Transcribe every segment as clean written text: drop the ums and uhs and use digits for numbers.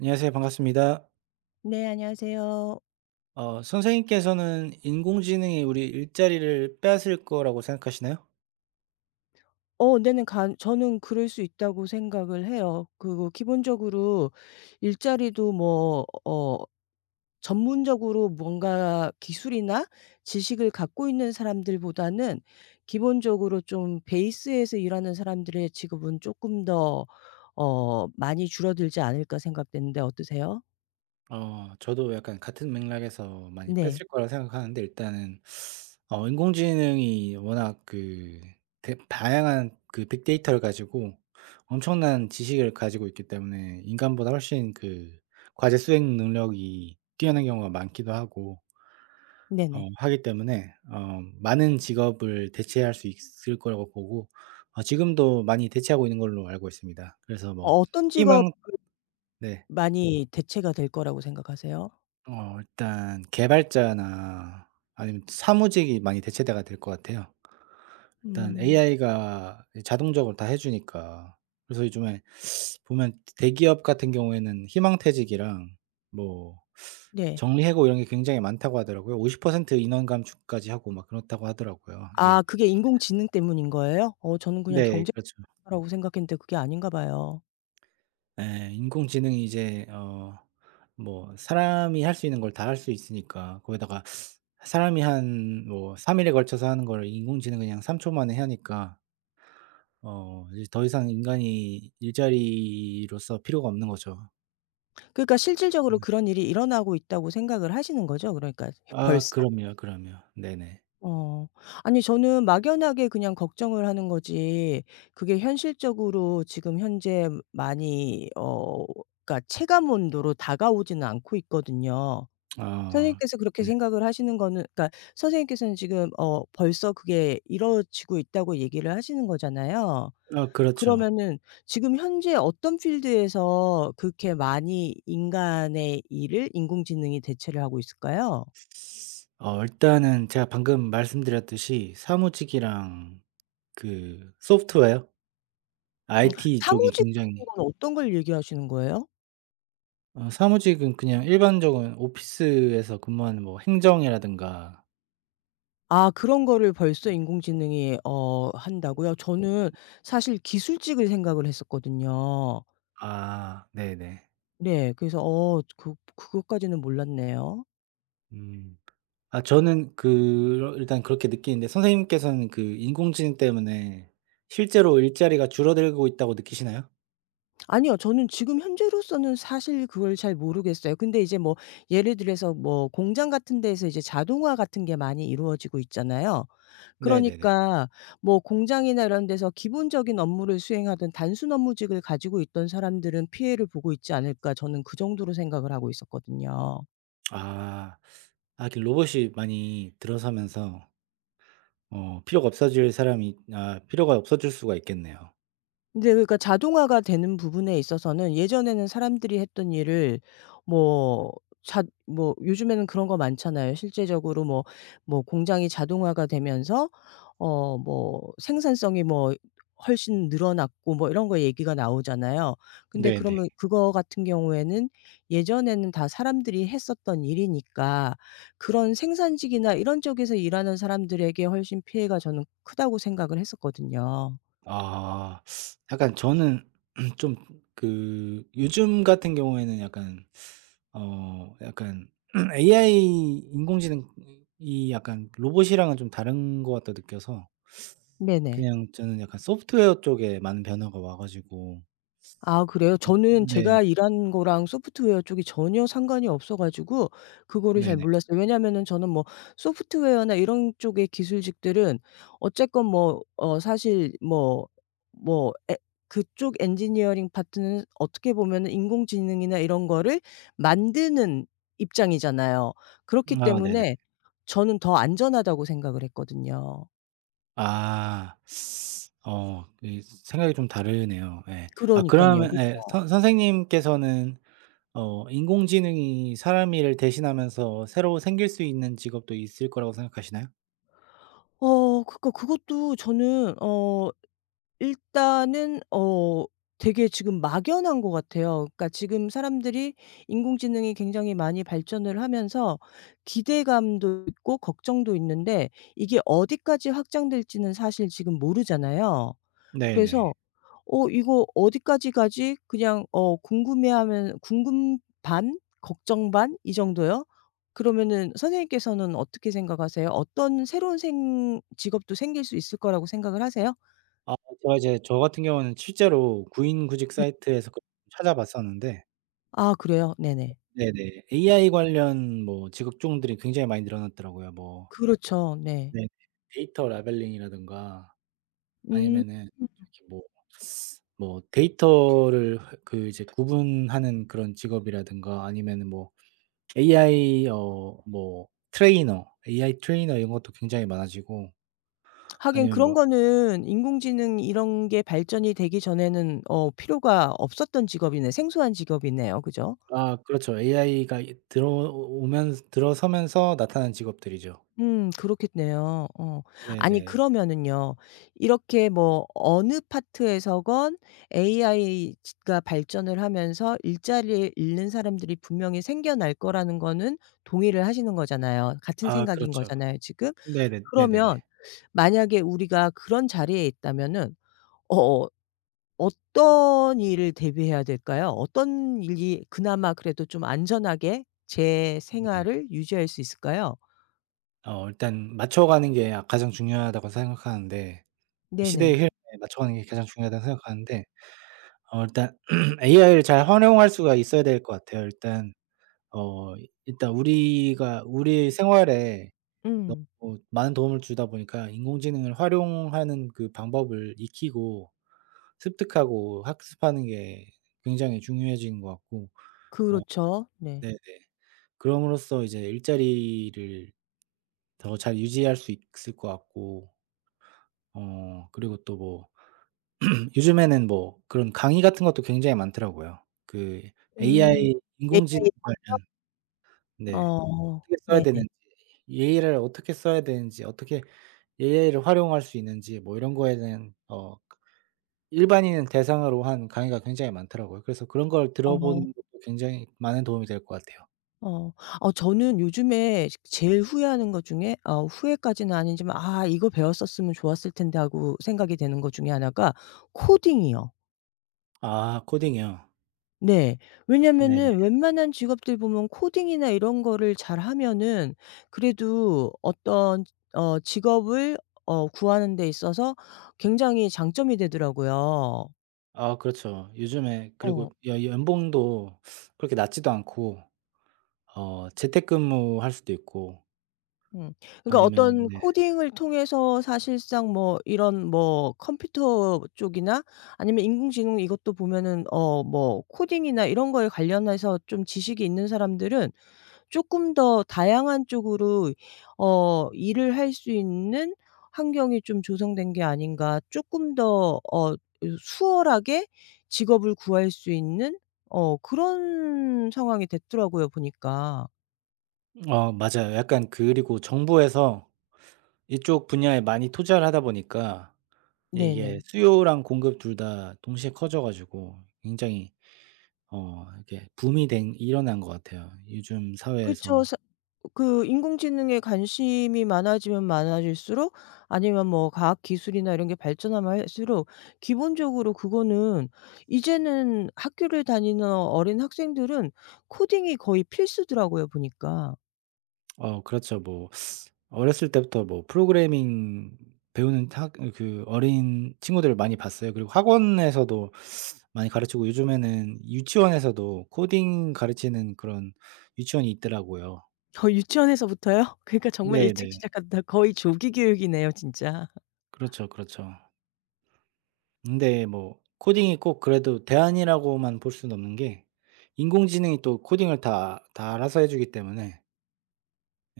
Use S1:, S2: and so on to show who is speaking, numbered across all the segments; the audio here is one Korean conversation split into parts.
S1: 안녕하세요. 반갑습니다.
S2: 네, 안녕하세요.
S1: 선생님께서는 인공지능이 우리 일자리를 뺏을 거라고 생각하시나요?
S2: 어네는간 저는 그럴 수 있다고 생각을 해요. 그리고 기본적으로 일자리도 뭐 전문적으로 뭔가 기술이나 지식을 갖고 있는 사람들보다는 기본적으로 좀 베이스에서 일하는 사람들의 직업은 조금 더 많이 줄어들지 않을까 생각되는데, 어떠세요?
S1: 저도 약간 같은 맥락에서 많이
S2: 네.
S1: 뺏을 거라고 생각하는데 일단은 인공지능이 워낙 그 대 다양한 빅데이터를 가지고 엄청난 지식을 가지고 있기 때문에 인간보다 훨씬 과제 수행 능력이 뛰어난 경우가 많기도 하고
S2: 네네.
S1: 하기 때문에 많은 직업을 대체할 수 있을 거라고 보고 지금도 많이 대체하고 있는 걸로 알고 있습니다. 그래서 뭐
S2: 어떤 직업
S1: 희망 네.
S2: 많이 대체가 될 거라고 생각하세요?
S1: 어 일단 개발자나 아니면 사무직이 많이 대체가 될 것 같아요. 일단
S2: 음.
S1: AI가 이 자동적으로 다 해 주니까. 그래서 요즘에 보면 대기업 같은 경우에는 희망퇴직이랑 뭐
S2: 네.
S1: 정리해고 이런 게 굉장히 많다고 하더라고요. 50% 인원 감축까지 하고 막 그렇다고 하더라고요. 이게
S2: 아, 그게 인공지능 때문인 거예요? 저는 그냥
S1: 네. 그렇죠.
S2: 경쟁사라고 생각했는데 그게 아닌가 봐요.
S1: 예. 인공지능이 이제 뭐 사람이 할 수 있는 걸 다 할 수 있으니까 거기다가 사람이 한 뭐 3 일에 걸쳐서 하는 걸 인공지능은 그냥 3초 만에 하니까 이제 더 이상 인간이 일자리로서 필요가 없는 거죠.
S2: 그러니까 실질적으로
S1: 네.
S2: 그런 일이 일어나고 있다고 생각을 하시는 거죠? 그러니까
S1: 아
S2: 벌써.
S1: 그럼요, 그럼요. 네네.
S2: 어. 아니, 저는 막연하게 그냥 걱정을 하는 거지, 그게 현실적으로 지금 현재 많이 그러니까 체감 온도로 다가오지는 않고 있거든요.
S1: 아
S2: 선생님께서 그렇게
S1: 네.
S2: 생각을 하시는 거는, 그러니까 선생님께서는 지금 벌써 그게 이루어지고 있다고 얘기를 하시는 거잖아요.
S1: 아 그렇죠.
S2: 그러면은 지금 현재 어떤 필드에서 그렇게 많이 인간의 일을 인공지능이 대체를 하고 있을까요?
S1: 일단은 제가 방금 말씀드렸듯이 사무직이랑 소프트웨어
S2: 음,
S1: IT 쪽이
S2: 사무직 같은
S1: 굉장히
S2: 건 어떤 걸 얘기하시는 거예요?
S1: 사무직은 그냥 일반적인 오피스에서 근무하는 뭐 행정이라든가
S2: 아, 그런 거를 벌써 인공지능이 한다고요? 저는 사실 기술직을 생각을 했었거든요.
S1: 아 네네.
S2: 네. 그래서 그것까지는 몰랐네요.
S1: 음. 아 저는 일단 그렇게 느끼는데 선생님께서는 인공지능 때문에 실제로 일자리가 줄어들고 있다고 느끼시나요?
S2: 아니요. 저는 지금 현재로서는 사실 그걸 잘 모르겠어요. 근데 이제 뭐 예를 들어서 뭐 공장 같은 데에서 이제 자동화 같은 게 많이 이루어지고 있잖아요.
S1: 네네네.
S2: 그러니까 뭐 공장이나 이런 데서 기본적인 업무를 수행하던 단순 업무직을 가지고 있던 사람들은 피해를 보고 있지 않을까, 저는 그 정도로 생각을 하고 있었거든요.
S1: 아. 아 로봇이 많이 들어서면서 어 필요가 없어질 사람이 아 필요가 없어질 수가 있겠네요.
S2: 인제 그러니까 자동화가 되는 부분에 있어서는 예전에는 사람들이 했던 일을 뭐 자 뭐 요즘에는 그런 거 많잖아요. 실제적으로 뭐 뭐 공장이 자동화가 되면서 뭐 생산성이 뭐 훨씬 늘어났고 뭐 이런 거 얘기가 나오잖아요. 근데
S1: 네네.
S2: 그러면 그거 같은 경우에는 예전에는 다 사람들이 했었던 일이니까 그런 생산직이나 이런 쪽에서 일하는 사람들에게 훨씬 피해가 저는 크다고 생각을 했었거든요.
S1: 아. 약간 저는 좀 요즘 같은 경우에는 약간 어 약간 AI 인공지능이 약간 로봇이랑은 좀 다른 것 같다 느껴서
S2: 네네.
S1: 그냥 저는 약간 소프트웨어 쪽에 많은 변화가 와 가지고
S2: 아, 그래요? 저는
S1: 네.
S2: 제가 일한 거랑 소프트웨어 쪽이 전혀 상관이 없어 가지고 그거를 잘
S1: 네네.
S2: 몰랐어요. 왜냐면은 저는 뭐 소프트웨어나 이런 쪽의 기술직들은 어쨌건 뭐 사실 뭐 뭐 에 그쪽 엔지니어링 파트는 어떻게 보면은 인공지능이나 이런 거를 만드는 입장이잖아요. 그렇기
S1: 아 네네.
S2: 때문에 저는 더 안전하다고 생각을 했거든요.
S1: 아. 어 이 생각이 좀 다르네요. 예. 아
S2: 그러니깐요.
S1: 그러면 예
S2: 그죠.
S1: 선 선생님께서는 인공지능이 사람 일을 대신하면서 새로 생길 수 있는 직업도 있을 거라고 생각하시나요?
S2: 그러니까 그것도 저는 일단은 되게 지금 막연한 것 같아요. 그러니까 지금 사람들이 인공지능이 굉장히 많이 발전을 하면서 기대감도 있고 걱정도 있는데 이게 어디까지 확장될지는 사실 지금 모르잖아요.
S1: 네네.
S2: 그래서 '어 이거 어디까지 가지?' 그냥 궁금해하면 궁금 반 걱정 반 이 정도요? 그러면은 선생님께서는 어떻게 생각하세요? 어떤 새로운 생 직업도 생길 수 있을 거라고 생각을 하세요?
S1: 아 제가 이제 저 같은 경우는 실제로 구인구직 사이트에서 찾아봤었는데
S2: 아, 그래요? 네네.
S1: 네네. AI 관련 뭐 직업종들이 굉장히 많이 늘어났더라고요. 뭐
S2: 그렇죠. 네.
S1: 네 데이터 라벨링이라든가
S2: 음.
S1: 아니면은 저기 뭐 뭐 데이터를 하 그 이제 구분하는 그런 직업이라든가 아니면은 뭐 AI 트레이너 이런 것도 굉장히 많아지고
S2: 하긴
S1: 아니면
S2: 그런
S1: 뭐
S2: 거는 인공지능 이런 게 발전이 되기 전에는 필요가 없었던 직업이네. 생소한 직업이네요. 그죠?
S1: 아 그렇죠. AI가 이 들어오면서 들어서면서 나타난 직업들이죠.
S2: 음, 그렇겠네요. 어. 아니
S1: 네네.
S2: 그러면은요. 이렇게 뭐 어느 파트에서건 AI 지 가 발전을 하면서 일자리를 잃는 사람들이 분명히 생겨날 거라는 거는 동의를 하시는 거잖아요. 같은
S1: 아
S2: 생각인
S1: 그렇죠.
S2: 거잖아요 지금.
S1: 네네.
S2: 그러면
S1: 네네네.
S2: 만약에 우리가 그런 자리에 있다면은 어 어 떤 일을 대비해야 될까요? 어떤 일이 그나마 그래도 좀 안전하게 제
S1: 네.
S2: 생활을 유지할 수 있을까요?
S1: 어 일단 맞춰가는 게 아 가장 중요하다고 생각하는데 그 시대의
S2: 네네.
S1: 흐름에 맞춰가는 게 가장 중요하다고 생각하는데 일단 AI를 잘 활용할 수가 있어야 될 것 같아요. 어 일단 우리가 우리의 생활에
S2: 음.
S1: 너무 많은 도움을 주다 보니까 인공지능을 활용하는 그 방법을 익히고 습득하고 학습하는 게 굉장히 중요해진 것 같고 어.
S2: 그렇죠. 네.
S1: 네네. 그럼으로써 이제 일자리를 더 잘 유지할 수 있을 것 같고 그리고 또 뭐 요즘에는 뭐 그런 강의 같은 것도 굉장히 많더라고요. 그
S2: 음.
S1: AI 인공지능
S2: AI
S1: 관련 네. 어떻게 써야
S2: 네네.
S1: 되는지 AI를 어떻게 써야 되는지 어떻게 AI를 활용할 수 있는지 뭐 이런 거에 대한 일반인 대상으로 한 강의가 굉장히 많더라고요. 그래서 그런 걸
S2: 어.
S1: 들어보는 것도 굉장히 많은 도움이 될 것 같아요.
S2: 어. 저는 요즘에 제일 후회하는 것 중에 후회까지는 아니지만 '아, 이거 배웠었으면 좋았을 텐데.' 하고 생각이 되는 것 중에 하나가 코딩이요.
S1: 아 코딩이요.
S2: 네.
S1: 네네.
S2: 왜냐면은 웬만한 직업들 보면 코딩이나 이런 거를 잘하면은 그래도 어떤 직업을 구하는 데 있어서 굉장히 장점이 되더라고요.
S1: 아 그렇죠. 요즘에 그리고
S2: 어.
S1: 여 연봉도 그렇게 낮지도 않고 재택근무할 수도 있고
S2: 음. 그러니까
S1: 아니면
S2: 어떤
S1: 네.
S2: 코딩을 통해서 사실상 뭐 이런 뭐 컴퓨터 쪽이나 아니면 인공지능 이것도 보면은 뭐 코딩이나 이런 거에 관련해서 좀 지식이 있는 사람들은 조금 더 다양한 쪽으로 일을 할 수 있는 환경이 좀 조성된 게 아닌가. 조금 더 수월하게 직업을 구할 수 있는 그런 상황이 됐더라고요 보니까.
S1: 어 맞아요. 약간 그리고 정부에서 이쪽 분야에 많이 투자를 하다 보니까 이게
S2: 네네.
S1: 수요랑 공급 둘 다 동시에 커져 가지고 굉장히 이렇게 붐이 된 일어난 것 같아요. 요즘
S2: 그쵸.
S1: 사회에서.
S2: 사 그 인공지능에 관심이 많아지면 많아질수록 아니면 뭐 과학 기술이나 이런 게 발전하면 할수록 기본적으로 그거는 이제는 학교를 다니는 어린 학생들은 코딩이 거의 필수더라고요 보니까.
S1: 어 그렇죠. 뭐 어렸을 때부터 뭐 프로그래밍 배우는 학 그 어린 친구들을 많이 봤어요. 그리고 학원에서도 많이 가르치고 요즘에는 유치원에서도 코딩 가르치는 그런 유치원이 있더라고요.
S2: 유치원에서부터요? 그러니까 정말 일찍
S1: 네네.
S2: 시작한다. 거의 조기 교육이네요 진짜.
S1: 그렇죠, 그렇죠. 근데 뭐 코딩이 꼭 그래도 대안이라고만 볼 수는 없는 게 인공지능이 또 코딩을 다 알아서 해 주기 때문에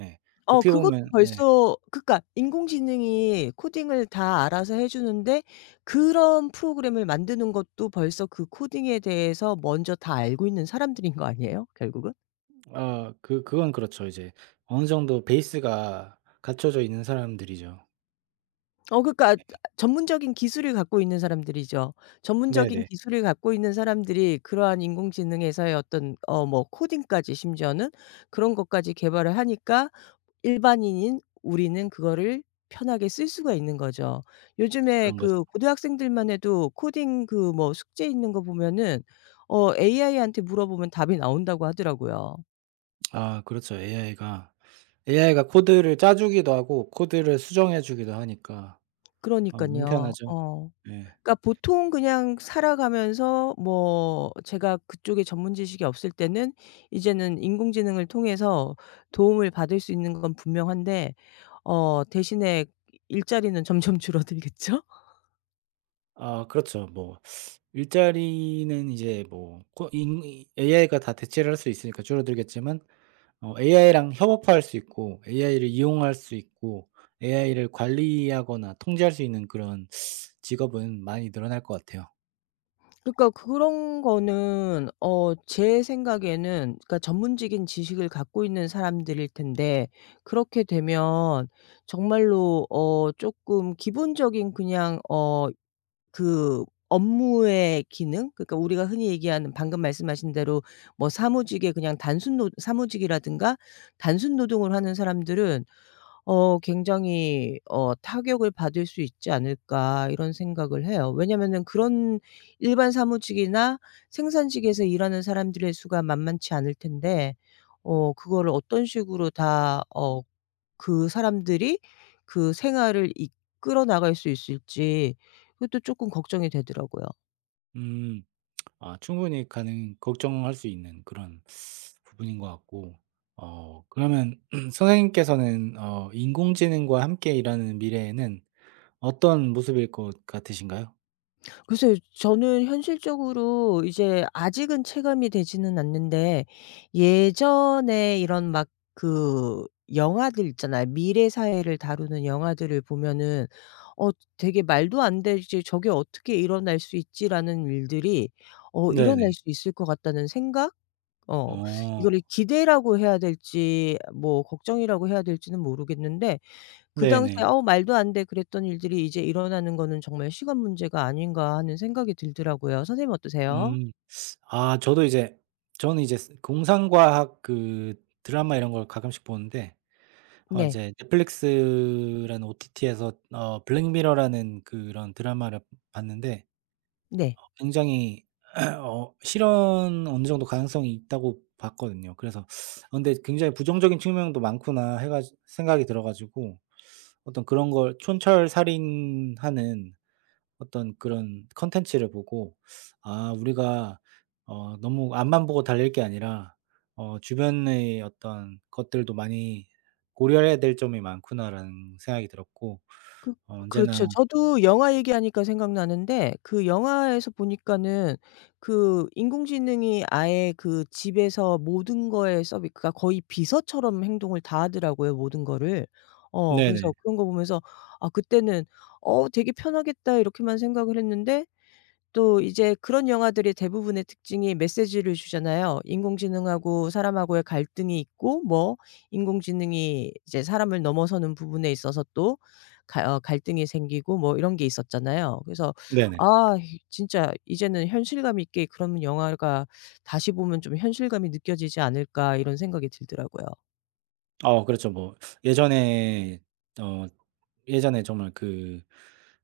S1: 예 어떻게
S2: 그것도
S1: 보면 예
S2: 벌써, 그러니까 인공지능이 코딩을 다 알아서 해 주는데 그런 프로그램을 만드는 것도 벌써 그 코딩에 대해서 먼저 다 알고 있는 사람들인 거 아니에요, 결국은?
S1: 아 그건 그렇죠. 이제 어느 정도 베이스가 갖춰져 있는 사람들이죠.
S2: 그러니까 전문적인 기술을 갖고 있는 사람들이죠. 전문적인
S1: 네네.
S2: 기술을 갖고 있는 사람들이 그러한 인공지능에서의 어떤 뭐 코딩까지 심지어는 그런 것까지 개발을 하니까 일반인인 우리는 그거를 편하게 쓸 수가 있는 거죠. 요즘에
S1: 그런 거죠.
S2: 그 고등학생들만 해도 코딩 그 뭐 숙제 있는 거 보면은 AI한테 물어보면 답이 나온다고 하더라고요.
S1: 아 그렇죠. AI가 코드를 짜 주기도 하고 코드를 수정해 주기도 하니까 아 너무
S2: 그러니깐요.
S1: 편하죠.
S2: 어.
S1: 예.
S2: 그러니까 보통 그냥 살아가면서 뭐 제가 그쪽에 전문 지식이 없을 때는 이제는 인공지능을 통해서 도움을 받을 수 있는 건 분명한데 대신에 일자리는 점점 줄어들겠죠?
S1: 아 그렇죠. 뭐 일자리는 이제 뭐 고 인 이 AI가 다 대체를 할 수 있으니까 줄어들겠지만 AI랑 협업할 수 있고 AI를 이용할 수 있고 AI를 관리하거나 통제할 수 있는 그런 직업은 많이 늘어날 것 같아요.
S2: 그러니까 그런 거는 제 생각에는, 그러니까 전문적인 지식을 갖고 있는 사람들일 텐데 그렇게 되면 정말로 쪼끔 기본적인 그냥 그 업무의 기능, 그러니까 우리가 흔히 얘기하는 방금 말씀하신 대로 뭐 사무직의 그냥 단순 노 사무직이라든가 단순 노동을 하는 사람들은 굉장히 '타격을 받을 수 있지 않을까.' 이런 생각을 해요. 왜냐면은 그런 일반 사무직이나 생산직에서 일하는 사람들의 수가 만만치 않을 텐데 그거를 어떤 식으로 다 그 사람들이 그 생활을 이끌어 나갈 수 있을지, 그것도 조금 걱정이 되더라고요.
S1: 음. 아 충분히 가능 걱정할 수 있는 그런 부분인 것 같고 그러면 선생님께서는 인공지능과 함께 일하는 미래에는 어떤 모습일 것 같으신가요?
S2: 글쎄요. 저는 현실적으로 이제 아직은 체감이 되지는 않는데 예전에 이런 막 그 영화들 있잖아요. 미래 사회를 다루는 영화들을 보면은 어 되게 '말도 안 되지. 저게 어떻게 일어날 수 있지.'라는 일들이 일어날
S1: 네네.
S2: 수 있을 것 같다는 생각? 어
S1: 어.
S2: 이거를 기대라고 해야 될지 뭐 걱정이라고 해야 될지는 모르겠는데 그 당시에
S1: 네네.
S2: '어우, 말도 안 돼.' 그랬던 일들이 이제 일어나는 거는 정말 시간 문제가 아닌가 하는 생각이 들더라고요. 선생님은 어떠세요?
S1: 음. 아 저도 이제 저는 이제 스 공상과학 드라마 이런 걸 가끔씩 보는데
S2: 네.
S1: 이제 넷플릭스라는 OTT에서 블랙미러라는 그런 드라마를 봤는데
S2: 네.
S1: 굉장히 어 실현 어느 정도 가능성이 있다고 봤거든요. 그래서 아 근데 굉장히 부정적인 측면도 많구나 해 가지 생각이 들어 가지고 어떤 그런 걸 촌철살인하는 어떤 그런 컨텐츠를 보고 '아 우리가 너무 앞만 보고 달릴 게 아니라 주변의 어떤 것들도 많이 고려해야 될 점이 많구나.'라는 생각이 들었고
S2: 그
S1: 어 언제나
S2: 그렇죠. 저도 영화 얘기하니까 생각나는데 그 영화에서 보니까는 그 인공지능이 아예 그 집에서 모든 거에 서비 그러니까 거의 비서처럼 행동을 다 하더라고요, 모든 거를. 그래서
S1: 네네.
S2: 그런 거 보면서 아, 그때는 '어, 되게 편하겠다.' 이렇게만 생각을 했는데 또 이제 그런 영화들이 대부분의 특징이 메시지를 주잖아요. 인공지능하고 사람하고의 갈등이 있고, 뭐 인공지능이 이제 사람을 넘어서는 부분에 있어서 또 가 갈등이 생기고 뭐 이런 게 있었잖아요. 그래서 아,
S1: 네네.
S2: 진짜 이제는 '현실감 있게 그런 영화가 다시 보면 좀 현실감이 느껴지지 않을까.' 이런 생각이 들더라고요.
S1: 어 그렇죠. 뭐 예전에 어 예전에 정말 그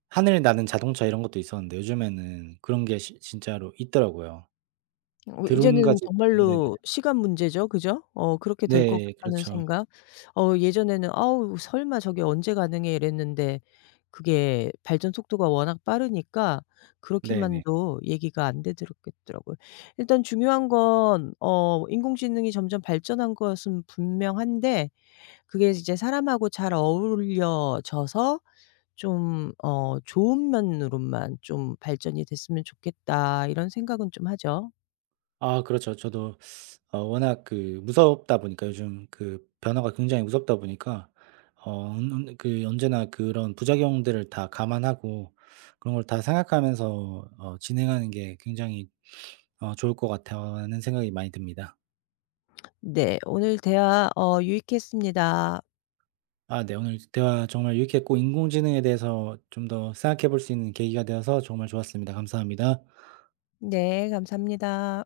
S1: 하늘 나는 자동차 이런 것도 있었는데 요즘에는 그런 게 시 진짜로 있더라고요. 드론
S2: 이제는
S1: 가지고 네네.
S2: 정말로 시간 문제죠. 그죠? 그렇게 될 것
S1: 네
S2: 같다는
S1: 그렇죠.
S2: 생각. 예전에는 '아우, 설마 저게 언제 가능해.' 이랬는데 그게 발전 속도가 워낙 빠르니까
S1: 네네.
S2: 그렇게만도 얘기가 안 되더겠더라고요. 일단 중요한 건 인공지능이 점점 발전한 것은 분명한데 그게 이제 사람하고 잘 어울려져서 좀 '좋은 면으로만 좀 발전이 됐으면 좋겠다.' 이런 생각은 좀 하죠.
S1: 아 그렇죠. 저도 워낙 그 무섭다 보니까 요즘 그 변화가 굉장히 무섭다 보니까 어 언 그 언제나 그런 부작용들을 다 감안하고 그런 걸 다 생각하면서 진행하는 게 굉장히 좋을 것 같다는 생각이 많이 듭니다.
S2: 네. 오늘 대화 유익했습니다.
S1: 아 네 오늘 대화 정말 유익했고 인공지능에 대해서 좀 더 생각해 볼 수 있는 계기가 되어서 정말 좋았습니다. 감사합니다.
S2: 네. 감사합니다.